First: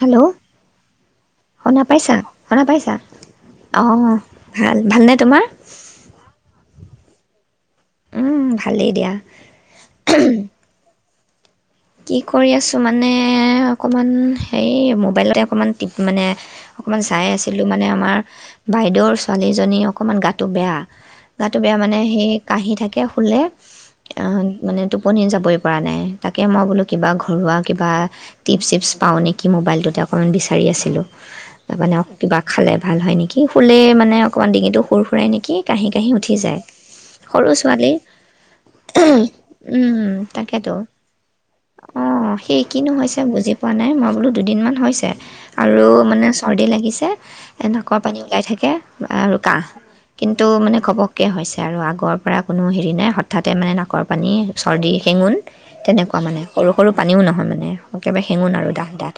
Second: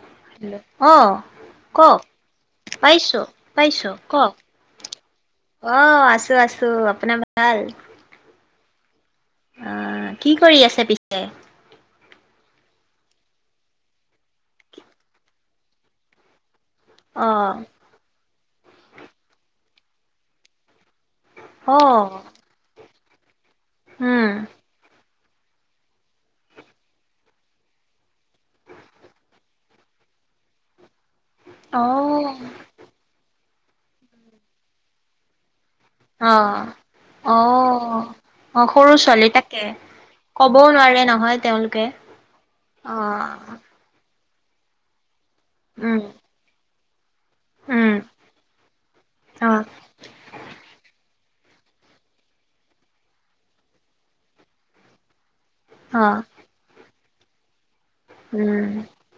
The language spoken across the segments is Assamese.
হেল্ল' েল্ আহ শুনা কওক পাইছা শুনা পাইছা পাইছো পাইছো অঁ কওক ভাল ভালনে তোমাৰ অ আছো আছো আ ভাল ভালেই দিয়া অ কি কৰি আছে পি য় কি কৰি আছোঁ মানে অকণমান হেৰি মোবাইলতে অকণমান মানে অকণমান অ চাই আছিলোঁ মানে আমাৰ বাইদেউৰ ছোৱালীজনী অকণমান গাটো বেয়া গাতটো বেয়া অ মানে সেই কহি থাকে ফুলে উম আহ মানে ত পোনহীন যাবই পৰা নাই তাক তাকে মই বোলো কিবা ঘৰুৱা কিবা টিপছ চিপছ পাওঁ নেকি মোবাইলটোতে অকণমান বিচাৰি আছিলোঁ তাৰ অ মানে কিবা খালে ভাল হয় নেকি কি খুলে মানে অকণমান ডিঙিটো সুৰ সুৰাই নেকি কাহি কাহি অ উঠি যায় অ সৰু ছোৱালী অ সৰু ছোৱালী তাকে উম কবও তাকেতো নোৱাৰে নহয় তেওঁলোকে অ সেই কিনো অ হৈছে বুজি পোৱা নাই মঁ বোলো দুদিনমান হৈছে আৰু উম মানে চৰ্দি লাগিছে উম নাকৰ পানী ওলাই থাকে অ ৰুকা কিন্তু মানে ক'ব ক হৈছে আৰু আগৰ পৰা কোনো হেৰি নাই হঠাতে মানে নাকৰ পানী চৰ্দি শেঙুণ অ তেনেকা মানে সৰু সৰু পানীও নহয় মানে একেবাৰে শেঙোন আৰু উম দাঠ দাঠ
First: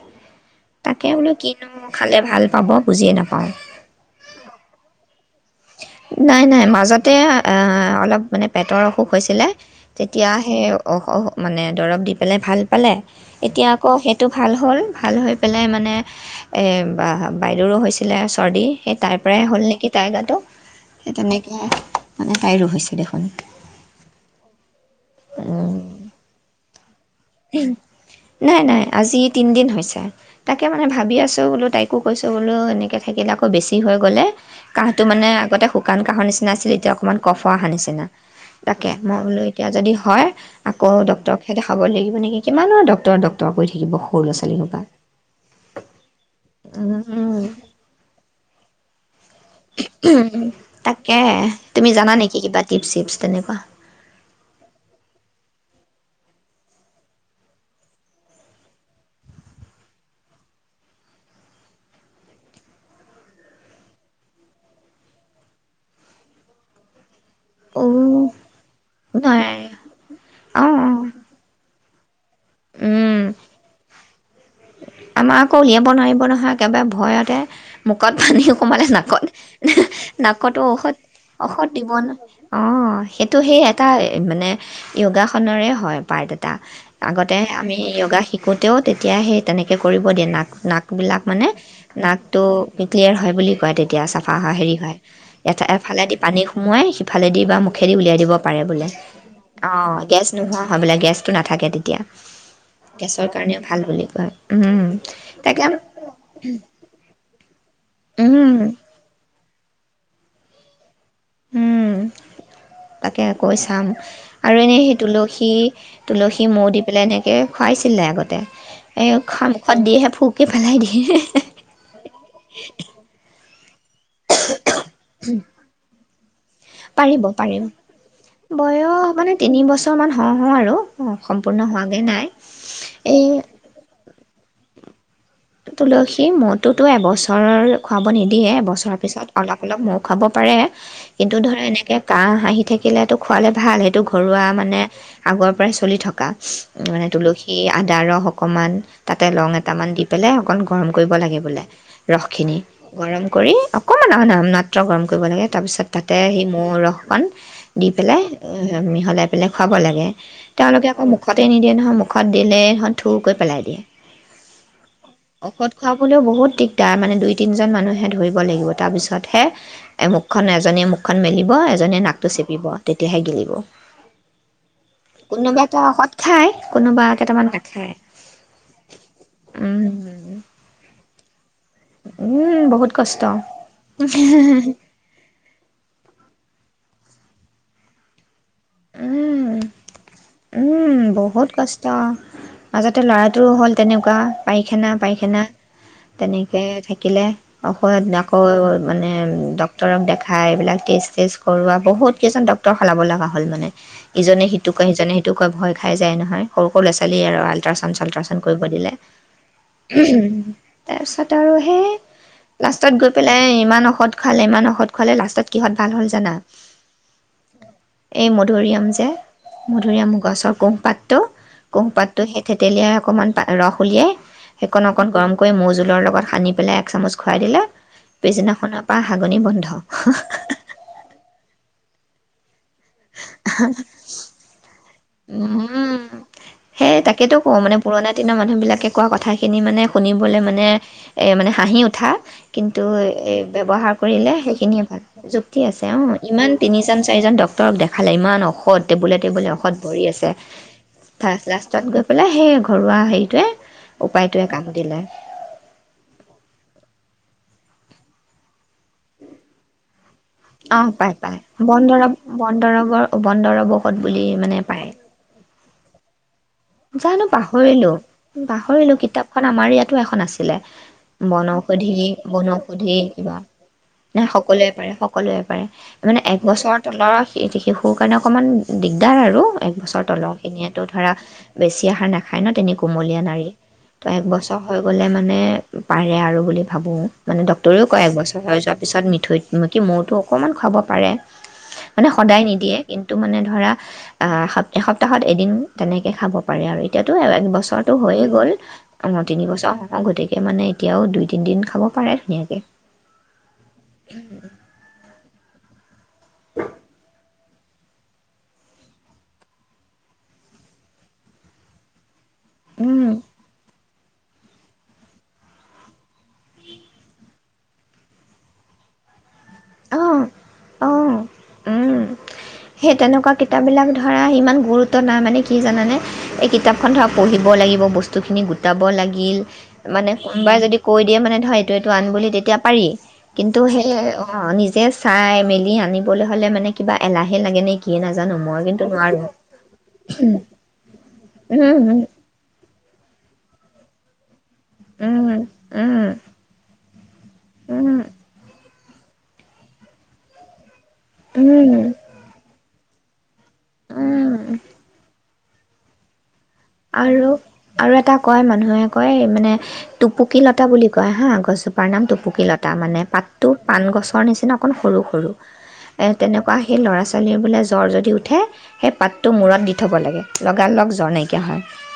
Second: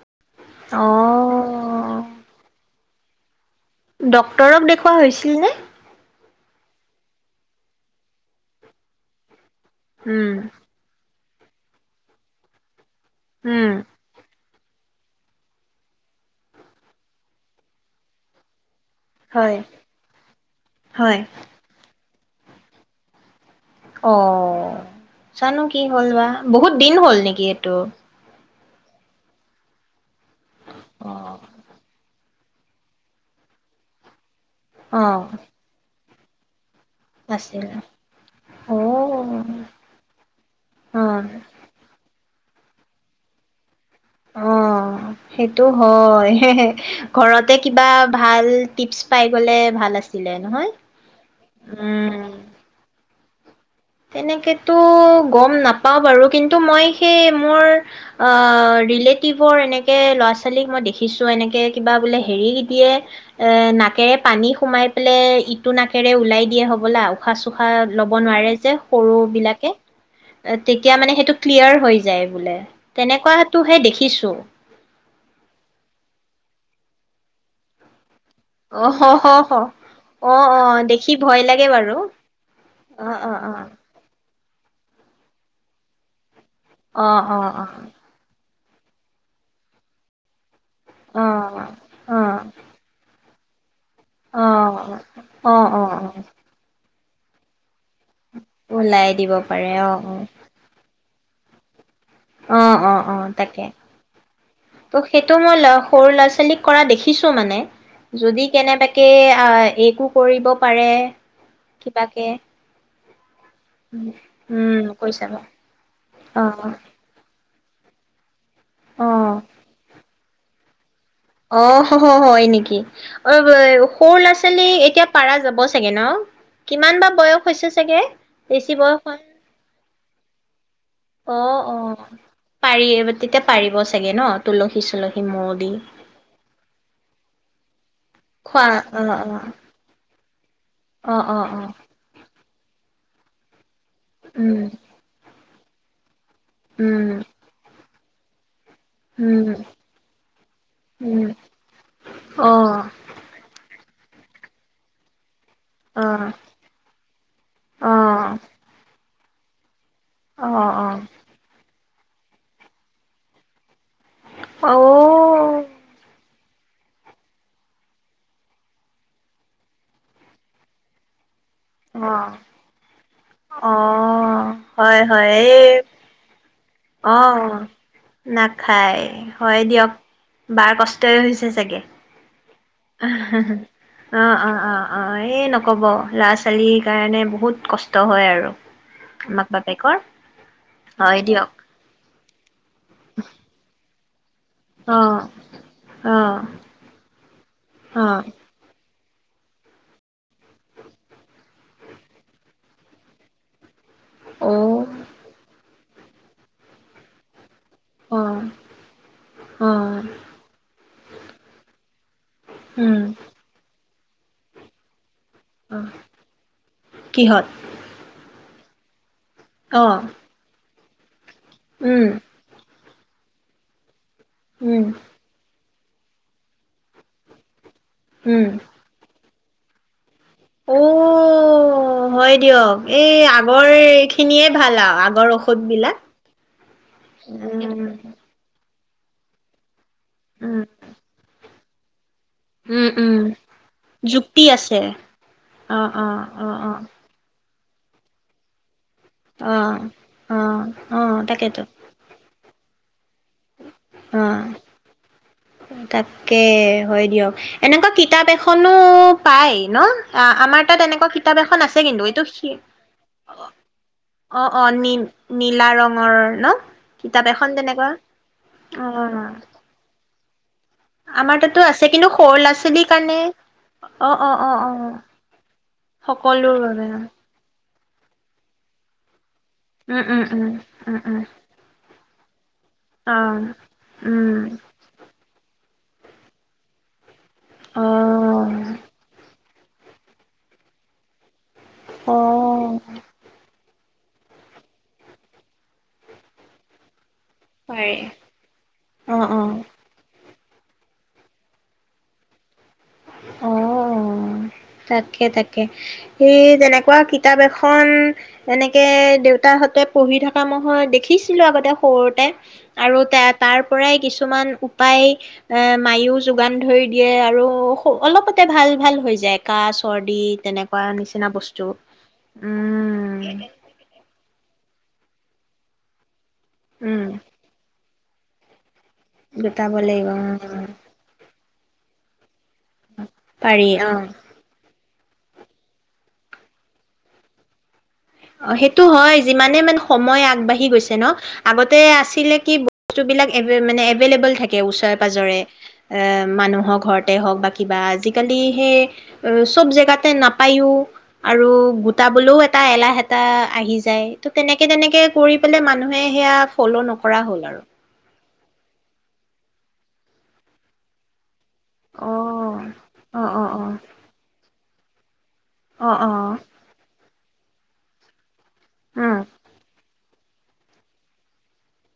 অ তাকে বোলো কিনো খালে ভাল পাব বুজিয়ে নাপাওঁ ডক্তৰক দেখুওৱা হৈছিল নে নাই নাই মাজতে অলপ মানে পেটৰ অসুখ হৈছিলে উম তেতিয়া সেই মানে দৰৱ দি পেলাই ভাল পালে এতিয়া উম আকৌ সেইটো ভাল হ'ল ভাল হৈ পেলাই মানে বাইদেউৰো হৈছিলে চৰ্দি সেই তাইৰ পৰাই হয় হ'ল নেকি তাইগাটো হয় সেইটেনেকে মানে তাইৰো হৈছে দেখোন অ চানো উম, কি হ'ল বা বহুত দিন হ'ল নেকি এইটো নাই নাই আজি তিনিদিন হৈছে তাকে মানে অ ভাবি আছো বোল তাইকো কৈছো বোলেও এনেকৈ থাকিলে আকৌ বেছি হৈ গ'লে কাহটো মানে আগতে শুকান ক নিচিনাছিলে এতিয়া অকণমান আছিল কফোৱা নিচিনা অ তাকে মই বোলো এতিয়া যদি হয় আকৌ অ ডক্টৰকহে দেখাব লাগিব এনেকে কিমান নো ডক্তৰ ডক্তৰ কৰি থাকিম? অ সেইটো হয় হে হে উম ঘৰতে কিবা ভাল টিপছ পাই গ'লে ভাল আছিলে নহয় তাকে তুমি জানা উম নেকি কিবা টিপছ চিপছ? তেনেকুৱা তেনেকেতো গম নাপাও বাৰু কিন্তু মই সেই মোৰ আ ৰিলেটিভৰ এনেকে ল'ৰা ছোৱালীক মই দেখিছো মই এনেকে কিবা বোলে হেৰি দিয়ে এ নাকেৰে পানী সোমাই পেলাই ইটো নাকেৰে ওলাই দিয়ে হ'বলা। উশাহ চুশাহ ল'ব অ' নোৱাৰে সৰু নাই বিলাকে অ' তেতিয়া অ' মানে সেইটো ক্লিয়াৰ তাৰ হৈ যায়। বোলে। উম তেনেকুৱাটোহে দেখিছোঁ আমাৰ আকো সিয়ে বনাই দিব নহয় একেবাৰে। ভয়তে মোক কথা দিয়ো সোমালে অ হ নাকত হ হ অ অ নাকতো ঔষধ দেখি ভয় লাগে ঔষধ দিব বাৰু অঁ অ অ সেইটো অ সেই এটা মানে যোগাখনৰে হয় পাৰ্ট এটা অ তে আমি যোগা শিকোঁ থাকোঁতেও তেতিয়া সেই তেনেকৈ কৰিব দে নাক অ নাকবিলাক অ মানে অ অ নাকটো ক্লিয়াৰ হয় বুলি [unintelligible] এতিয়া চাফা হয় হেৰি হয় অ এটা অ অ এফালেদি পানী সোমোৱাই ইফালে দিবা মোক মুখেৰি উলিয়াই দিব পাৰে বোলে ওলাই দিব অ পাৰে গেছ নোহোৱা হয় বোলে গেছ টো নাথাকে তেতিয়া। অ অ অ গেছৰ কাৰণেও তাকে ভাল বুলি কয় উম, তো সেইটো মই তাকে সৰু ল'ৰা ছোৱালীক কৰা দেখিছো মানে যদি উম কেনেবাকে আহ একো কৰিব পাৰে উম কিবাকে তাকে কৈ চাম আৰু এনেই উম সেই কৈ চাবা তুলসী তুলসী মৌ অ দি পেলাই এনেকে খুৱাইছিলে আগতে। এ অ এইখন মুখত দিহে ফু সি পালেই দি ই ই অ হ হ হয় নেকি সৰু ল'ৰা ছোৱালী এতিয়া পাৰা যাব চাগে ন কিমান বা পাৰিব বয়স পাৰিব হৈছে চাগে বেছি বয়স হোৱা ছমান হওঁ হওঁ আৰু অ সম্পূৰ্ণ অ হোৱাগৈ নাই পাৰি এই তেতিয়া পাৰিব চাগে ন তুলসী চলৈ তুলসী মতোতো এবছৰ কাৰ খুৱাব নিদিয়ে খোৱা বছৰৰ অ পিছত অলপ অলপ মোক খুৱাব পাৰে অ অ কিন্তু অ অ ধৰা এনেকে কাঁহ আহি থাকে সিলাটো খোৱালে ভাল হে টো ঘৰুৱা উম মানে আগৰ পৰাই চলি থকা উ মানে উম তুলসী আ দাৰস অকণমান তাতে লং উম এটামান দি এ অকন গৰম কৰিব উম লাগে বোলে অ ৰসখিনি গৰম কৰি অকণমান আ নাম মাত্ৰ গৰম কৰিব লাগে তাৰপিছত অ তাতে সেই মৌ ৰসকণ দি অ অ পেলাই মিহলাই পিনে খাব লাগে অ তেওঁলোকে আকৌ মুখতে নিদিয়ে নহয় মুখ মুখত দিলেই হ'ল থুৰকৈ পেলাই দিয়ে অ ঔষধ খুৱাবলৈও বহুত দিগদাৰ মানে দুই তিনজন মানুহে ধৰিব লাগিব তাৰ পিছতহে এমুখখন এজনী এমুখখন মেলি এজনে অ নাকটো চেপিব তেতিয়াহে গিলিব অ হয় হয় কোনোবা এই এটা সৎ খাই অ নাখায় হয় দিয়ক উম বাৰ কষ্ট তাৰ হৈছে যে উম, বহুত কষ্ট অ অ অ অ এই নকব ল'ৰা ছোৱালী সেইকাৰণে বহুত কষ্ট হয় আৰু মাক উম বাপেকৰ হয় দিয়ক তেও মাজতে ল'ৰাটোৰ হ'ল তেনেকোৱা পায়খানা অ পায়খানা অ অ তেনেক থাকিলে ঔষধ আকৌ মানে ডক্তৰক দেখাই এইবিলাক টেষ্ট টেষ্ট কৰোৱা বহুত কেইজন ডক্তৰক সলাব লগা হয় হল মানে ইজনে অ সিটো কয় ইিজনে সিটো কয় ভয় উঠাই যায় নহয় সৰু সৰু ল'ৰা ছোৱালীয় আৰু আল আলট্ৰাচন অ চালট্ৰাচন কৰিব দিলে অ উহুম তাৰপিছত আৰু সেইয়ে লাষ্টত উম গৈ পেলাই ইমান ঔষধ খালে ইমান ঔষধ খালে লাষ্ট তাত কিহত অ ভাল হ'ল জানা কিহত এই মধুৰীআম যে অ মধুৰিআম গছৰ কোহ পাত উম, কোহপাতো, সেই থেতেলীয়া অকণমান, ৰস উলিয়াই। উম, সেইকণ অকণ গৰম কৰি মৌজোল লৰ লগত সানি পেলাই, এক চামুচ খুৱাই দিলে পেছিনাখনৰ পৰা হাত [unintelligible] বন্ধ। উম হয় দিয়ক এই আগৰ এই খিনিয়ে ভাল আৰু, আগৰ ঔষধ বিলাক উম সেই তাকেতো কওঁ মানে পুৰণা দিনৰ মানুহবিলাকে কোৱা কথাখিনি মানে শুনিবলৈ উম, মানে, এই মানে হাঁহি উঠা। কিন্তু উম, উম, এই ব্যৱহাৰ কৰিলে যুক্তি আছে। সেইখিনিয়ে ভাল, যুক্তি আছে অ', অঁ‌। অ', ‌ ইমান অ', অ', তিনিজন চাৰিজন ডাক্তৰ ডাক্তৰক দেখালে, ইমান ঔষধ টেবুলে টেবুলে ঔষধ অ', ভৰি আছে, অ', অ', ফাৰ্ষ্ট তাকেতো। লাষ্টত গৈ পেলাই সেই আকৌ ঘৰুৱা হেৰি অ তাকে, হয় দিয়ক। এনেকুৱা কিতাপ এখনো পায় ন? অ আমাৰ অ তাত এনেকুৱা পাই কিতাপ পাই এখন আছে বন কিন্তু, দৰৱ ‌ এইটো বন দৰৱৰ অ বন দৰৱ ঔষধ বুলি অ মানে অ পায় নীম‌‌ নীলা ৰঙৰ ডাঙৰ ন জানো কিতাপ এখন তেনেকুৱা পাহৰিলোঁ। পাহৰিলোঁ অ'। কিতাপখন আমাৰ ইয়াতো এখন আছে। আমাৰ তাতো আছে বনৌষধি কিন্তু সৰু ল'ৰা ছোৱালীৰ বনৌষধি কাৰণে কিবা, অ ন? অ অ সকলোৱে পাৰে, অ সকলোৱে মানে এক সকলোৰ বছৰ বাবে অ তলৰ শিশু সোৰ কাৰণে অকণমান দিগদাৰ আৰু এক বছৰ উম তলত উম খিনিয়েতো উম উম ধৰা উম বেছি আহ নাখায় ন, তেনেকে অ কুমলীয়া নাৰী তো, এক উম বছৰ হৈ গ'লে মানে পাৰে আৰু বুলি ভাবোঁ। মানে ডক্তৰেও অ কয় একবছৰ আৰু যোৱাৰ পিছত মিঠৈ দিব কি মৌটো অকণমান খাব পাৰে। মানে অ সদায় নিদিয়ে কিন্তু, মানে ধৰা আহ এসপ্তাহত এদিন তেনেকে খাব পাৰে আৰু এতিয়া এক পাৰে বছৰটো হৈয়ে গ'ল অ তিনি বছৰ গোটেই মানে এতিয়াও দুই তিন দিন খাব পাৰে ধুনীয়াকে অ তাকে তাক কে এ যেনেকুৱা কিতাপ এখন খ এনেকৈ দেউতাহঁতে পঢ়ি থকা ময় দেখিছিলোঁ আগতে সৰুতে আৰু তা তাৰ পৰাই কিছুমান পাই এ মাইয়ো যোগান ধৰি দিয়ে আৰু অলপতে ভাল ভাল হৈ যায় অঁ কাহ-চৰ্দি তেনেকুৱা অ', নিচিনা বস্তু উম, সেই উম তেনেকুৱা কিতাপ বিলাক ধৰা ইমান গুৰুত্ব তংব নাই মানে কি জানানে এই কিতাপখন উম ধৰক পঢ়িব লাগিব বস্তু খিনিবুট যাব লাগিল গোটাব লাগিব মানে উম কোনোবাই যদি কৈ দিয়ে মানে ধৰা এইটো আন বুলি তেতিয়া পাৰি কিন্তু সেইয়া অ যে চাই মেলি আনিবলৈ হ'লে মানে কিবা এলাহ সে লাগে অ সেইটো হয় যিমানে মান সময় আগবাঢ়ি গৈছে ন আগতে উম, আছিলে কি বস্তুবিলাক মানে এভেইলেবল থাকে ওচৰে উম, পাজৰে এ উম, মানুহৰ ঘৰতে হওক বা কিবা উম, আজিকালি সেই চব জেগাতে নাপাইয়ো উম, আৰু উম, গোটা বোলেও এটা এলাহে তা আহি যায় তো উম। তেনেকে তেনেকে কৰি পেলাই মানুহে সেয়া ফ'ল' নকৰা আৰু হ'ল আৰু এটা কয় মানুহে কয় মানে টোপুকী লতা বুলি কয় হা গছ জোপাৰ নাম অ টোপুকী লতা মানে অ অ পাতটো পাণ অ গছৰ নিচিনা অকণ সৰু সৰু অ অ তেনেকুৱা সেই ল'ৰা পাচলি বোলে জ্বৰ যদি উঠে সেই উম পাতটো মূৰত দি থ'ব লাগে লগা লগ জ্ব নাই [unintelligible]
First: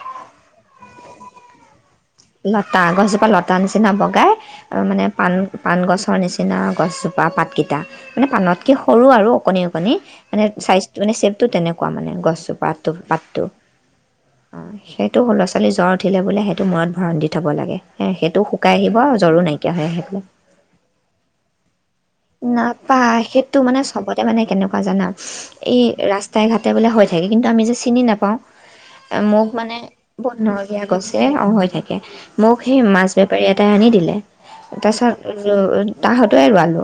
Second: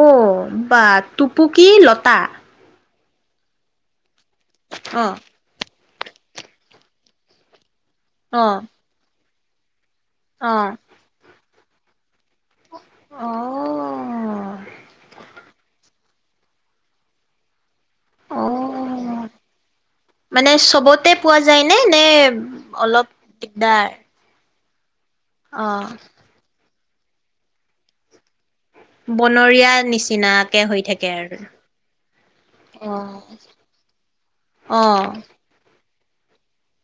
অ', বা টোপু কি লত লটা গছ আ‌ লতা নিচিনা বগাই। আৰু মানে অ পান পণ গছ গছৰ নিচিনা গছজোপা পাতকেইটা মানে অ পাণত কি সৰু আৰু। কনে [unintelligible] অ কোৱা মানে গছ পাতটো অ' সেইটো স' ল'ৰা ছোৱালী জ্বৰ উঠিলে বোলে সেইটো মৰতত ঘৰ দি থ'ব লাগে। সেইটো শুকাই আহিব অ', জ্বৰো নাইকিয়া হৈ আহ পাই মানে চবতে পোৱা যায় নে, নে অলপ নাপায় সেইটো মানে দিগদাৰ? চবতে মানে কেনেকা খোৱাজানাত এই অ', ৰাস্তাই ঘাট তেতিয়া বোলে হৈ থাকে কিন্তু আমি যে চিনি নাপাওঁ মোক মানে বনৰীয়া বহুত নিচিনাকে নৰগীয়া হৈ থাকে গছে আৰু অঁ হৈ থাকে মোক সেই মাছ অ'। বেপাৰী এটাই আনি দিলে তাৰছত অ', তাহতোৱাই ৰুৱালো।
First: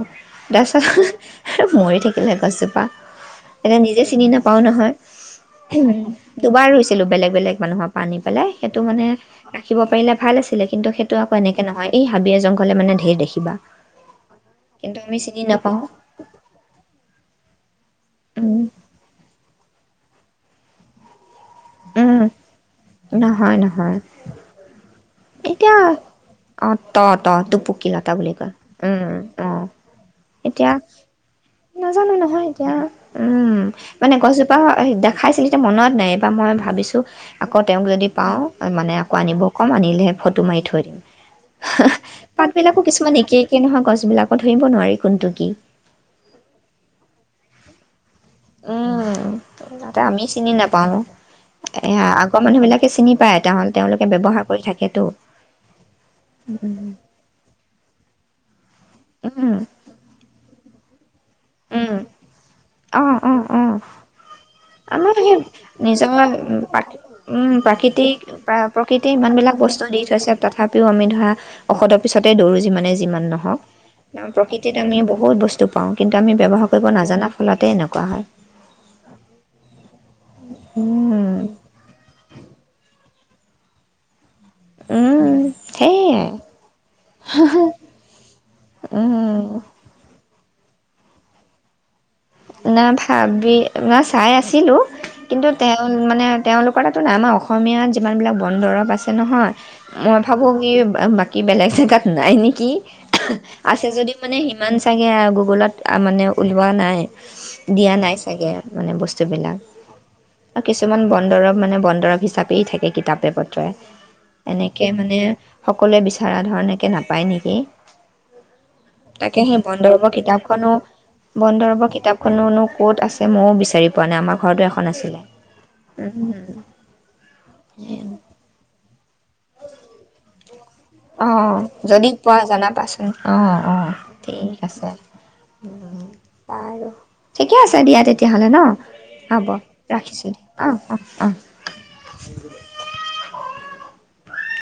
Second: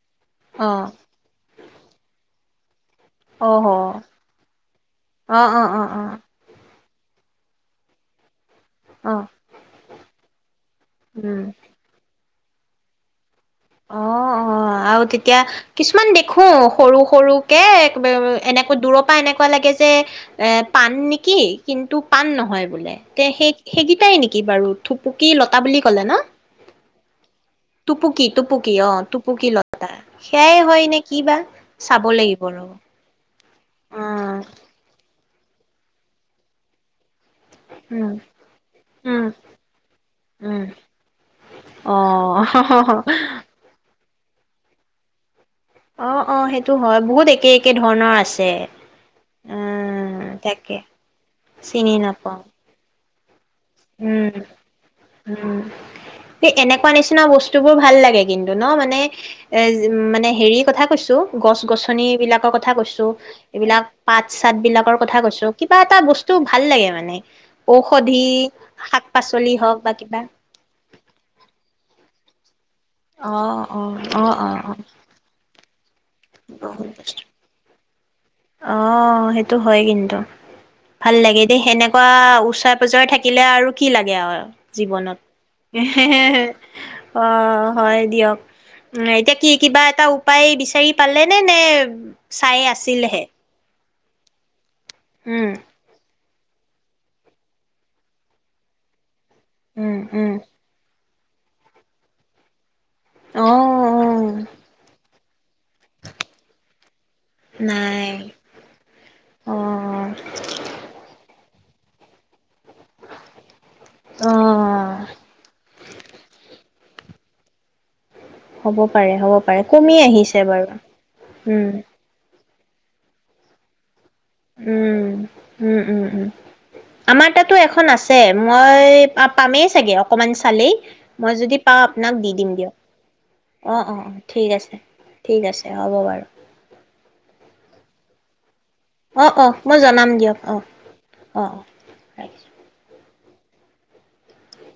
অ', [unintelligible] [unintelligible] অহ, এনে নিজে চিনি নাপাও নহয়, অ', অ', অ', দুবাৰ ৰুইছ [unintelligible] বেলেগ বেলেগ মানুহৰ পৰা আনি পেলাই। সেইটো মানে অ', শিকিব পাৰিলে ভাল আছিলে। কিন্তু সেইটো আকৌ উম। এনেকে নহয়, এই হাবিয়ে জং হলে মানে ধেৰ দেখিবা। অ', অ', কিন্তু আৰু আমি তেতিয়া চিনি নাপাওঁ কিছুমান দেখো সৰু সৰুকে [unintelligible] উম এনেকৈ দূৰৰ পৰা এনেক এনেকুৱা লাগে যে, পাণ নিকি কিন্তু পাণ উম নহয় বোলে, তে নহয় নহয় সেই-সেইকেইটাই নেকি বাৰু থুপু এতিয়া অ', ত-তহ টোপকী লতা টুপুকি, বুলি কয় টুপুকি অ', উম টোপুকী লতা, সেয়াই এতিয়া হয় নে কি বা চাব নাজানো লাগিব নহয় ৰব এতিয়া উম, মানে উম, গছজোপা খাইছিলো তেতিয়া মনত নাই বা মই ভাবিছোঁ আকৌ তেওঁক যদি উম, পাওঁ মানে আকৌ উম, আনিব ক'ম আনিলে ফটো মাৰি উম, থৈ দিম অ', পাত বিলাকো কিছুমান একে একে নহয় গছবিলাকত ধৰিব নোৱাৰি কোনটো কি। অ', অ', সেইটো হয় বহুত একে একে ধৰণৰ আছে। উম, তাতে উম, আমি চিনি তাকে নাপাও এ চিনি নাপাওঁ। আগৰ মানুহ বিলাকে চিনি পায় তেওঁ তেওঁলোকে উম, ব্যৱহাৰ কৰি থাকেতো। উম, সে উম, এনেকুৱা নিচিনা বস্তু বোৰ ভাল লাগে। কিন্তু ন' মানে উম, এ উ মানে হেৰি কথা কৈছো। গছ-গছনিবিলাকৰ কথা কৈছো অ', অ', অ', এইবিলাক পাত চাত বিলাকৰ আমাৰ কথা সেই কৈছো কিবা এটা নিজৰ বস্তু ভাল লাগে মানে ঔষধি শাক প্ৰকৃতিয় পাচলি ইমানবিলাক হওক বস্তু বা দি কিবা। থৈছে তথাপিও আমি ধৰা ঔষধ পিছতে দৌৰি মানে যিমানেই যিমান নহওঁক, অ', অ', অ', অ', অ', প্ৰকৃতিত আমি বহুত বস্তু পাওঁ। কিন্তু আমি ব্যৱহাৰ কৰিব বহুত বস্তু নাজানা ফলতেই এনেকুৱা কোৱা হয়। অ' সেইটো হয় কিন্তু। ভাল উম, লাগে দেই সেনেকুৱা। ওচৰে পজৰে থাকিলে আৰু কি লাগে আৰু। জীৱনত উম, সেইয়াই অ' হয় দিয়ক উ এতিয়া উম। কি কিবা এটা পাই বিচাৰি পালে নে নে? চাই ন আছিলহে ভাবি আপাৰ চাই আছিলোঁ। উম, কিন্তু তেওঁ মানে তেওঁলোকৰ তাতো নাই আমাৰ অসমীয়াত যিমানবিলাক বন দৰৱ আছে নহয় উম, মই উম, ভাবোঁ কি বা কি বেলেগ জেগাত নাই নেকি। অ', আছে যদি মানে অ', সিমান চাগে [unintelligible] মানে উলোৱা নাই দিয়া নাই চাগে মানে বস্তু বিলাক অ', আৰু কিছুমান বন দৰৱ মানে বন দৰৱ হিচাপে এই থাকে কিতাপে পত্ৰই এনেকে অ', মানে সকলোৱে বিচৰা ধৰণে কে নাপায় নেকি হ'ব পাৰে হ'ব তাকে সেই পাৰে বন কমি দৰৱৰ আহিছে বাৰু, উম কোনোনো ক'ত আছে মও বিচাৰিম উম উম উম উম আমাৰ তাতো এখন আছে মই অ পামেই চাগে অকমান চালেই অ মই যদি পাওঁ যদি আপোনাক দি পোৱা দিম দিয়ক জনাবাচোন, অ অ ঠিক আছে ঠিক আছে হ'ব বাৰু বাৰু ঠিকে আছে দিয়া তেতিয়া তেতিয়াহ'লে ন অ অ মই জনাম দিয়ক অ অ অ ৰাখিছোঁ